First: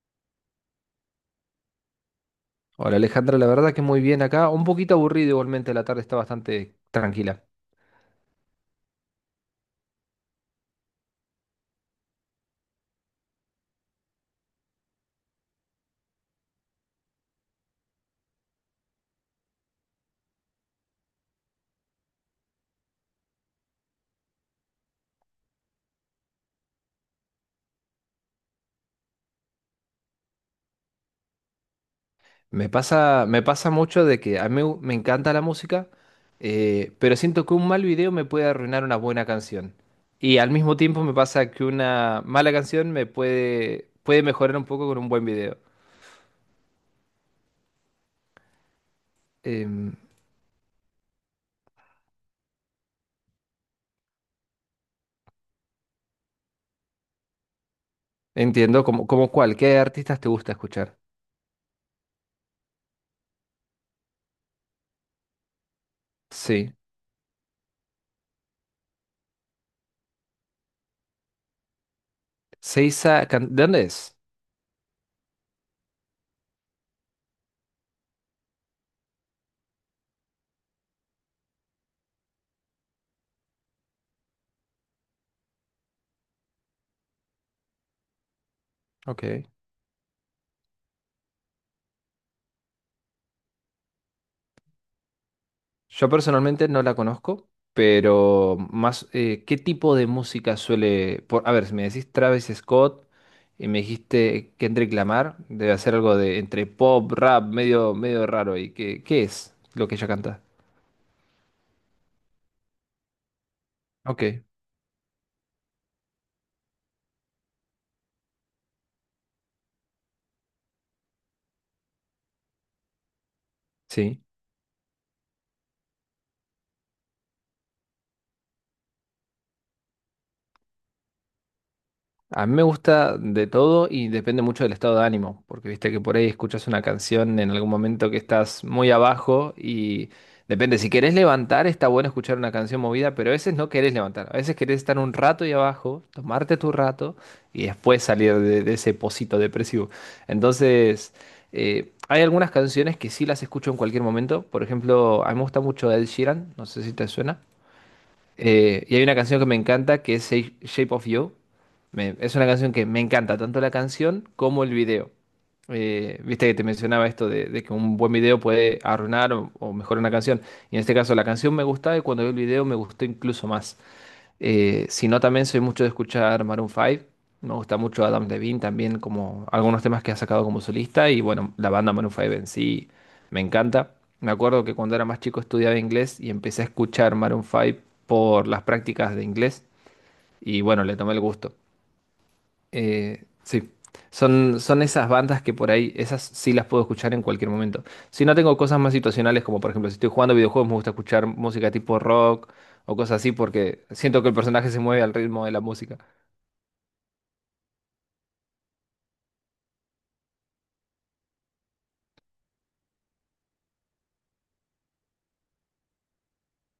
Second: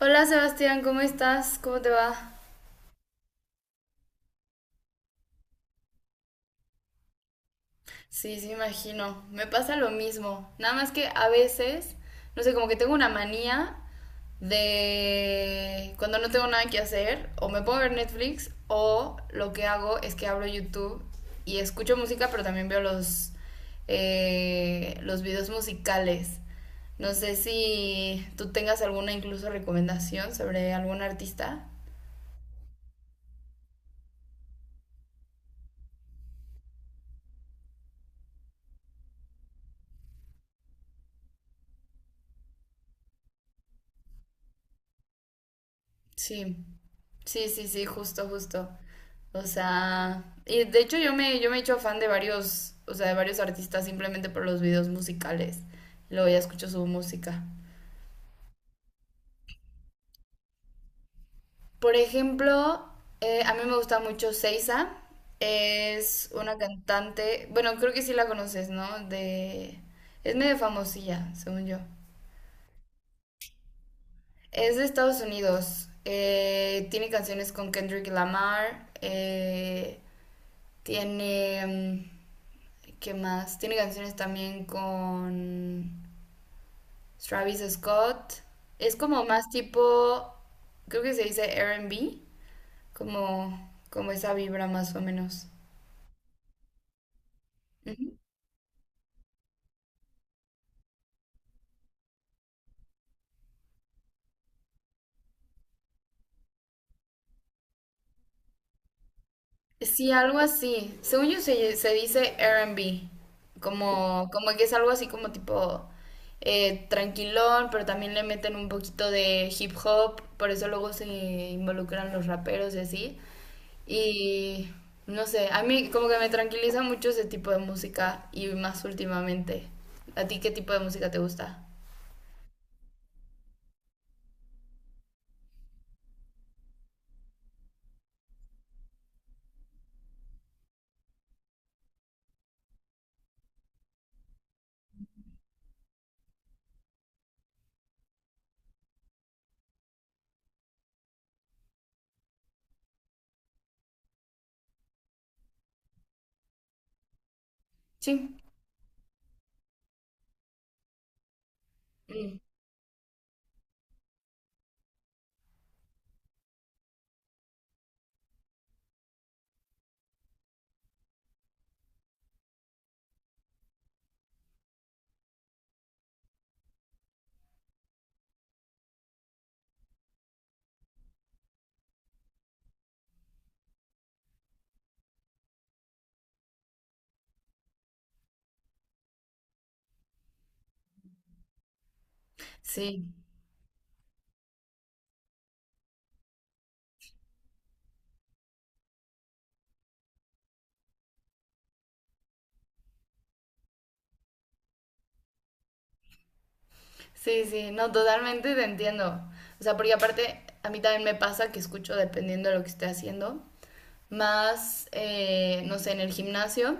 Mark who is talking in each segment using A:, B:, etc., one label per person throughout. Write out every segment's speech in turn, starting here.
A: Hola Sebastián, ¿cómo estás? ¿Cómo te va?
B: Hola Alejandra, la verdad que muy bien acá, un poquito aburrido igualmente, la tarde está bastante tranquila.
A: Sí, sí, me imagino. Me pasa lo mismo. Nada más que a veces, no sé, como que tengo una manía de cuando no tengo nada que hacer, o me pongo a ver Netflix, o lo que hago es que abro YouTube y escucho música, pero también veo los videos musicales. No sé si tú tengas alguna incluso recomendación sobre algún artista.
B: Me pasa mucho de que a mí me encanta la música, pero siento que un mal video me puede arruinar una buena canción. Y al mismo tiempo me pasa que una mala canción me puede mejorar un poco con un buen video.
A: Sí. Sí, sí, sí, justo, justo. O
B: Em,
A: sea, y de hecho yo me he hecho fan de varios, o sea, de varios artistas simplemente por los videos musicales. Luego ya escucho su música.
B: Entiendo, ¿como cuál? ¿Qué artistas te gusta escuchar?
A: Por ejemplo, a mí me gusta mucho Seiza. Es una
B: Sí.
A: cantante, bueno, creo que sí la conoces, ¿no? De, es medio famosilla, según yo.
B: Seiza, ¿de dónde es?
A: Es de Estados Unidos. Tiene canciones con Kendrick Lamar. Tiene... mm, ¿Qué más? Tiene canciones también con Travis Scott. Es como más
B: Ok.
A: tipo, creo que se dice R&B, como, como esa vibra más o menos.
B: Yo personalmente no la conozco,
A: Ujú.
B: pero más, ¿qué tipo de música suele? A ver, si me decís Travis Scott y me dijiste Kendrick Lamar, debe hacer algo de entre pop, rap, medio raro. ¿Y qué es lo que ella
A: Sí, algo
B: canta?
A: así. Según yo, se dice R&B, como,
B: Ok,
A: como que es algo así como tipo tranquilón, pero también le meten un poquito de hip hop, por eso luego se involucran los raperos y así.
B: sí.
A: Y no sé, a mí como que me tranquiliza mucho ese tipo de música y más últimamente. ¿A ti qué tipo de música te gusta?
B: A mí me gusta de todo y depende mucho del estado de ánimo, porque viste que por ahí escuchas una canción en algún momento que estás muy abajo y depende, si querés levantar está bueno escuchar una canción movida, pero a veces no querés levantar, a veces querés estar un rato ahí abajo, tomarte tu rato y después salir de ese pocito depresivo. Entonces, hay algunas canciones que sí las escucho en cualquier momento, por ejemplo, a mí me gusta mucho Ed Sheeran, no sé si te suena.
A: Sí.
B: Y hay una canción que me encanta que es Shape of You. Es
A: Mm.
B: una canción que me encanta, tanto la canción como el video. Viste que te mencionaba esto de que un buen video puede arruinar o mejorar una canción. Y en este caso la canción me gustaba y cuando vi el video me gustó incluso más. Si no, también soy mucho de escuchar Maroon 5. Me gusta mucho Adam Levine también, como algunos temas que ha sacado como solista. Y bueno, la banda Maroon 5 en sí me encanta. Me acuerdo que cuando era más chico estudiaba inglés y empecé a escuchar Maroon 5 por las prácticas de inglés. Y bueno, le tomé el gusto.
A: Sí,
B: Sí, son esas bandas que por ahí, esas sí las puedo escuchar en cualquier momento. Si no, tengo cosas más situacionales, como por ejemplo, si estoy jugando videojuegos, me gusta escuchar música tipo rock o cosas así, porque siento que el personaje se mueve al ritmo de la música.
A: sí, sí, no, totalmente te entiendo. O sea, porque aparte a mí también me pasa que escucho dependiendo de lo que esté haciendo, más, no sé, en el gimnasio.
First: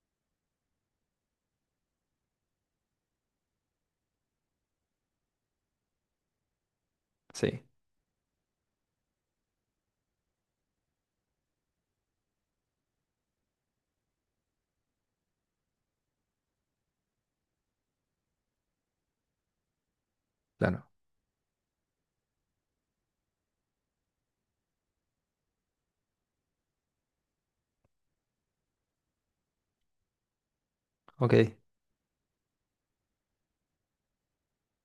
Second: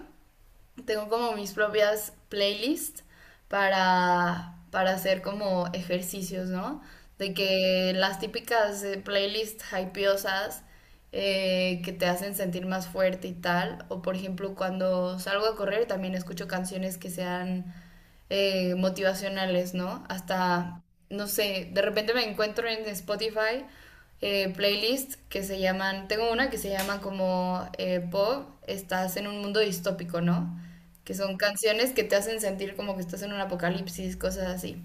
A: Tengo como mis propias playlists para hacer como ejercicios, ¿no? De
B: Sí,
A: que las típicas playlists hypeosas que te hacen sentir más fuerte y tal, o por ejemplo cuando salgo a correr también escucho canciones que sean motivacionales, ¿no? Hasta,
B: claro.
A: no sé, de repente me encuentro en Spotify playlists que se llaman, tengo una que se llama como Bob, estás en un mundo distópico, ¿no? Que son
B: Ok.
A: canciones que te hacen sentir como que estás en un apocalipsis, cosas así.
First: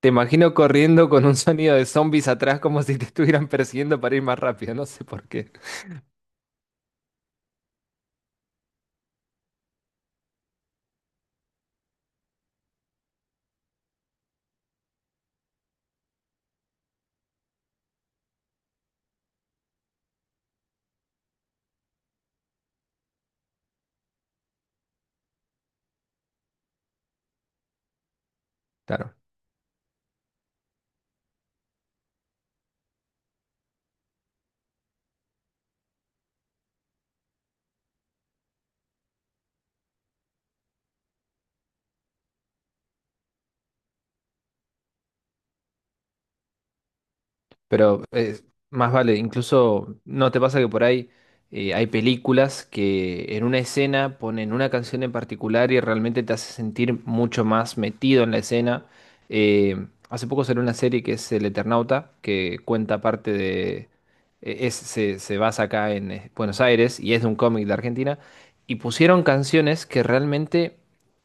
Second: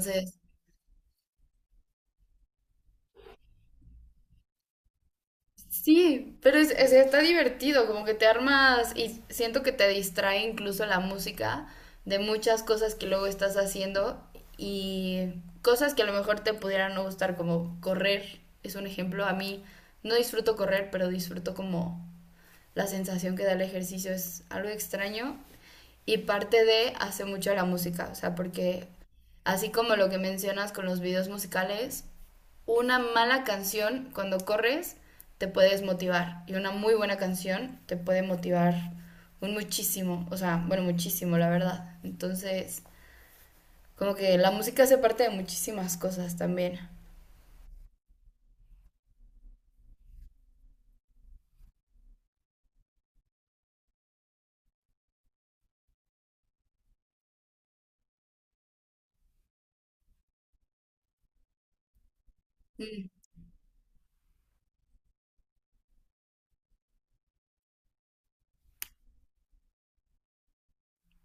B: Te imagino corriendo con un sonido de zombies atrás como si te estuvieran persiguiendo para ir más rápido, no sé por qué.
A: sí, pero está divertido, como que te armas y siento que te distrae incluso la música de muchas cosas que luego estás haciendo y cosas que a lo mejor te pudieran no gustar, como correr, es un ejemplo. A mí no disfruto correr, pero disfruto como la sensación que da el ejercicio es algo extraño y parte de hace mucho la música, o sea, porque
B: Claro.
A: así como lo que mencionas con los videos musicales, una mala canción cuando corres te puede desmotivar y una muy buena canción te puede motivar un muchísimo, o sea, bueno, muchísimo, la verdad. Entonces, como que la música hace parte de muchísimas cosas también.
B: Pero más vale, incluso no te pasa que por ahí hay películas que en una escena ponen una canción en particular y realmente te hace sentir mucho más metido en la escena. Hace poco salió una serie que es El Eternauta, que cuenta
A: Mm,
B: parte de se basa acá en Buenos Aires y es de un cómic de Argentina. Y pusieron canciones que realmente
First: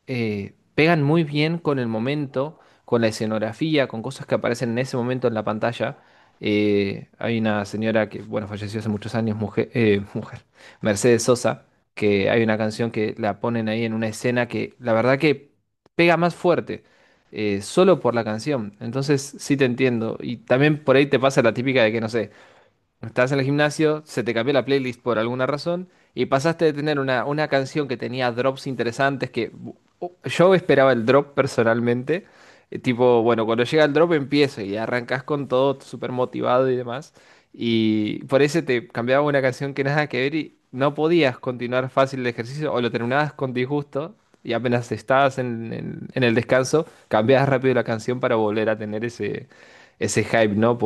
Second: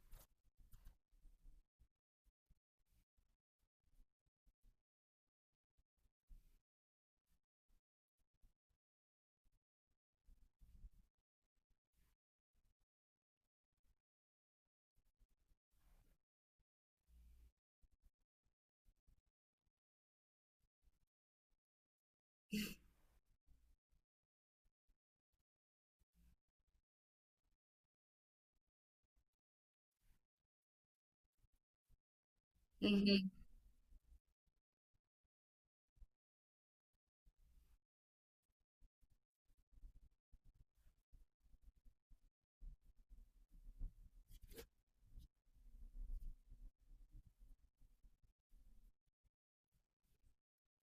B: pegan muy bien con el momento, con la escenografía, con cosas que aparecen en ese momento en la pantalla. Hay una señora que, bueno, falleció hace muchos años, mujer, mujer, Mercedes Sosa, que hay una canción que la ponen ahí en una escena que la verdad que pega más fuerte, solo por la canción. Entonces sí te entiendo. Y también por ahí te pasa la típica de que, no sé, estás en el gimnasio, se te cambió la playlist por alguna razón y pasaste de tener una canción que tenía drops interesantes que yo esperaba el drop personalmente. Tipo,
A: ujú.
B: bueno, cuando llega el drop empiezo y arrancas con todo súper motivado y demás. Y por eso te cambiaba una canción que nada que ver y no podías continuar fácil el ejercicio o lo terminabas con disgusto y apenas en el descanso, cambiabas rápido la canción para volver a tener ese, ese hype, ¿no?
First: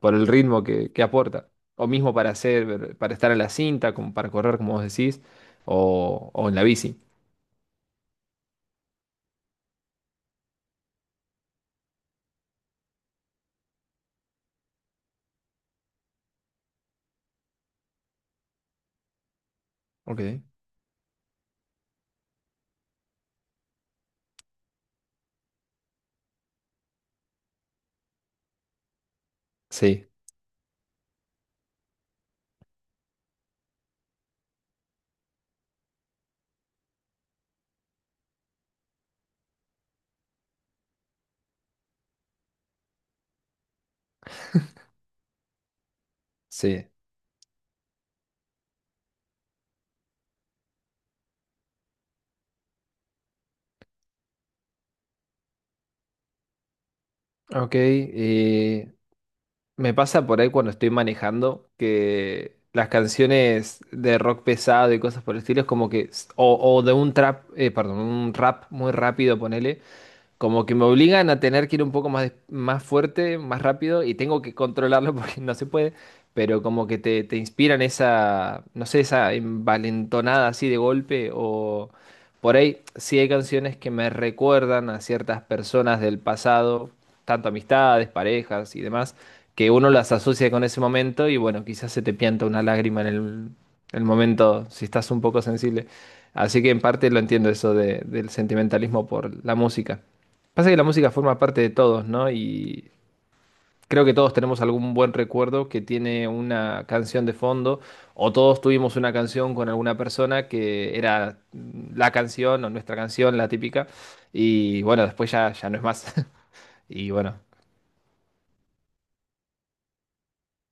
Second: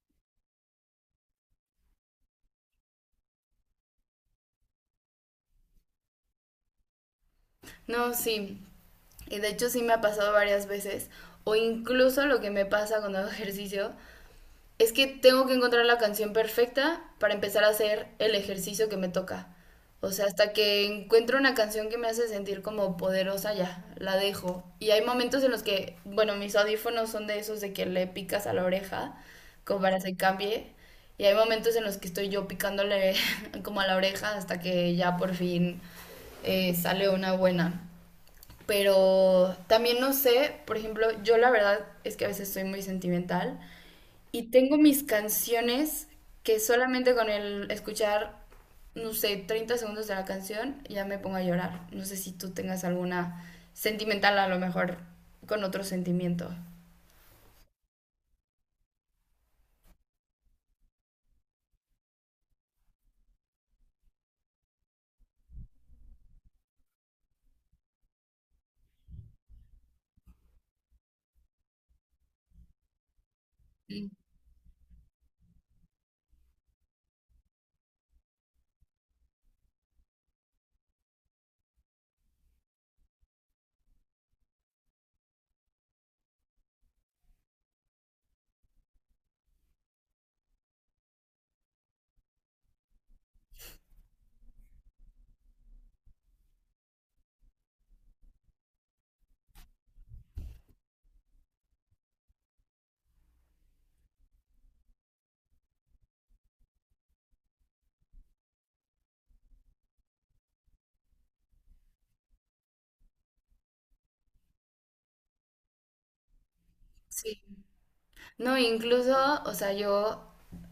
B: Por el ritmo que aporta. O mismo para hacer, para estar en la cinta, como para correr, como vos decís, o en la bici.
A: No, sí. Y de hecho sí me ha pasado varias veces. O incluso lo que me pasa cuando hago ejercicio es que tengo que encontrar la canción perfecta para empezar a hacer el ejercicio que me toca. O sea,
B: Ok.
A: hasta que encuentro una canción que me hace sentir como poderosa, ya, la dejo. Y hay momentos en los que, bueno, mis audífonos son de esos de que le picas a la oreja, como para que
B: Sí,
A: se cambie. Y hay momentos en los que estoy yo picándole como a la oreja hasta que ya por fin sale una buena. Pero también no sé, por ejemplo, yo la verdad es que a veces soy muy sentimental y tengo mis canciones que
B: sí.
A: solamente con el escuchar, no sé, 30 segundos de la canción ya me pongo a llorar. No sé si tú tengas alguna sentimental a lo mejor con otro sentimiento.
B: Ok, me pasa por ahí cuando estoy manejando que las canciones de rock pesado y cosas por el estilo es como que, o de un trap, perdón, un rap muy rápido, ponele, como que me obligan a tener que ir un poco más, más fuerte, más rápido
A: Mm.
B: y tengo que controlarlo porque no se puede, pero como que te inspiran esa, no sé, esa envalentonada así de golpe o por ahí sí hay canciones que me recuerdan a ciertas personas del pasado, tanto amistades, parejas y demás, que uno las asocia con ese momento y bueno, quizás se te pianta una lágrima en el momento si estás un poco sensible. Así que en parte lo entiendo eso del sentimentalismo por la música. Pasa que la música forma parte de todos, ¿no? Y creo que todos tenemos algún buen recuerdo que tiene una canción de fondo, o todos tuvimos una canción con alguna persona que era mm, la canción o nuestra canción, la típica, y bueno, después ya no es más. Y bueno,
A: Sí. No, incluso, o sea, yo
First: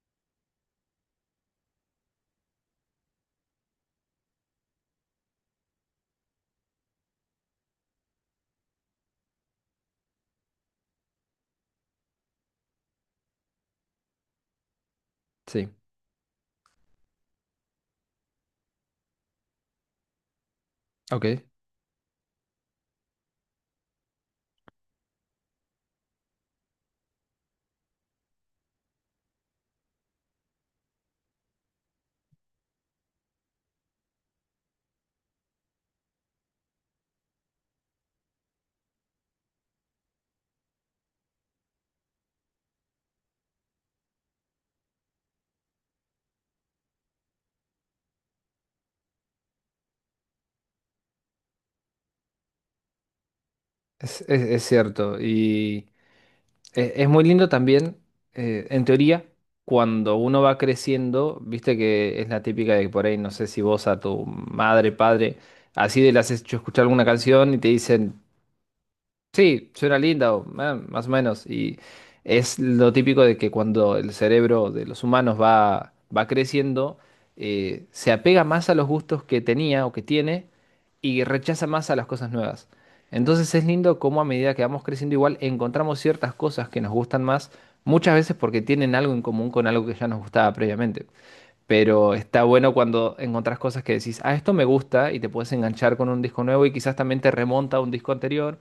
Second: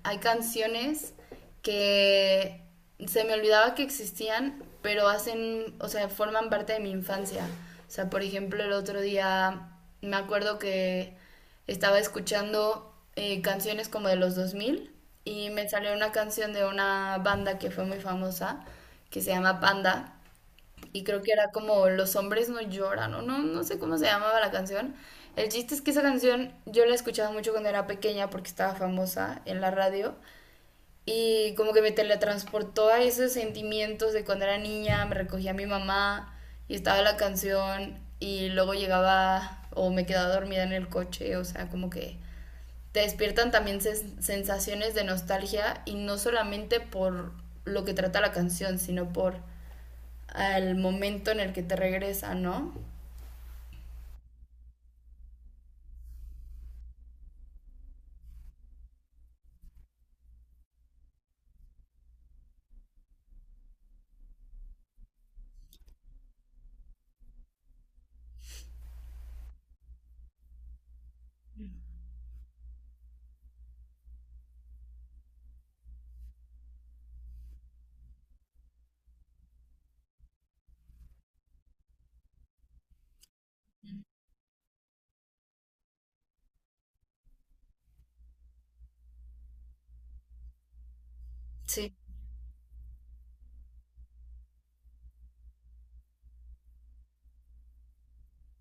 A: hay canciones que se me olvidaba que existían, pero hacen, o sea, forman parte de mi infancia. O sea, por ejemplo, el otro día me acuerdo que estaba escuchando canciones como de los 2000 y me
B: sí,
A: salió una canción de una banda que fue muy famosa, que se llama Panda. Y creo
B: ok,
A: que era como Los hombres no lloran, o no, no sé cómo se llamaba la canción. El chiste es que esa canción yo la escuchaba mucho cuando era pequeña porque estaba famosa en la radio. Y como que me teletransportó a esos sentimientos de cuando era niña, me recogía mi mamá y estaba la canción y luego llegaba o me quedaba dormida en el coche, o sea, como que te despiertan también sensaciones de nostalgia y no solamente por lo que trata la canción, sino por al momento en el que te regresa, ¿no?
B: es cierto. Es muy lindo también, en teoría, cuando uno va creciendo, viste que es la típica de que por ahí, no sé si vos a tu madre, padre, así de le has hecho escuchar alguna canción y te dicen, sí, suena linda, o, más o menos. Y es lo típico de que cuando el cerebro de los humanos va creciendo, se apega más a los gustos que tenía o que tiene y rechaza más a las cosas nuevas. Entonces es lindo cómo a medida que vamos creciendo igual encontramos ciertas cosas que nos gustan más, muchas veces porque tienen algo en común con algo que ya nos gustaba previamente.
A: Sí,
B: Pero está bueno cuando encontrás cosas que decís, ah, esto me gusta y te puedes enganchar con un disco nuevo y quizás también te remonta a un disco anterior.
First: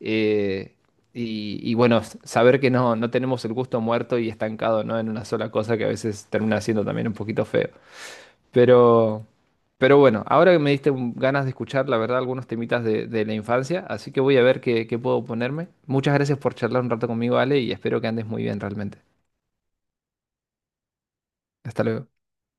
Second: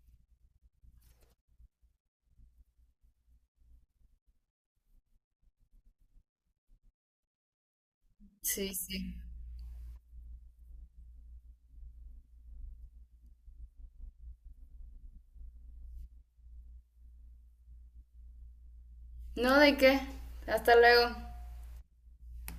B: Eh, y bueno, saber que no, no tenemos el gusto muerto y estancado, ¿no? En una sola cosa que a veces termina siendo también un poquito feo.
A: sí, sí.
B: Pero, pero bueno, ahora que me diste ganas de escuchar, la verdad, algunos temitas de la infancia, así que voy a ver qué puedo ponerme. Muchas gracias por charlar un rato conmigo, Ale, y espero que andes muy bien realmente.
A: No, ¿de qué? Hasta luego.
B: Hasta luego.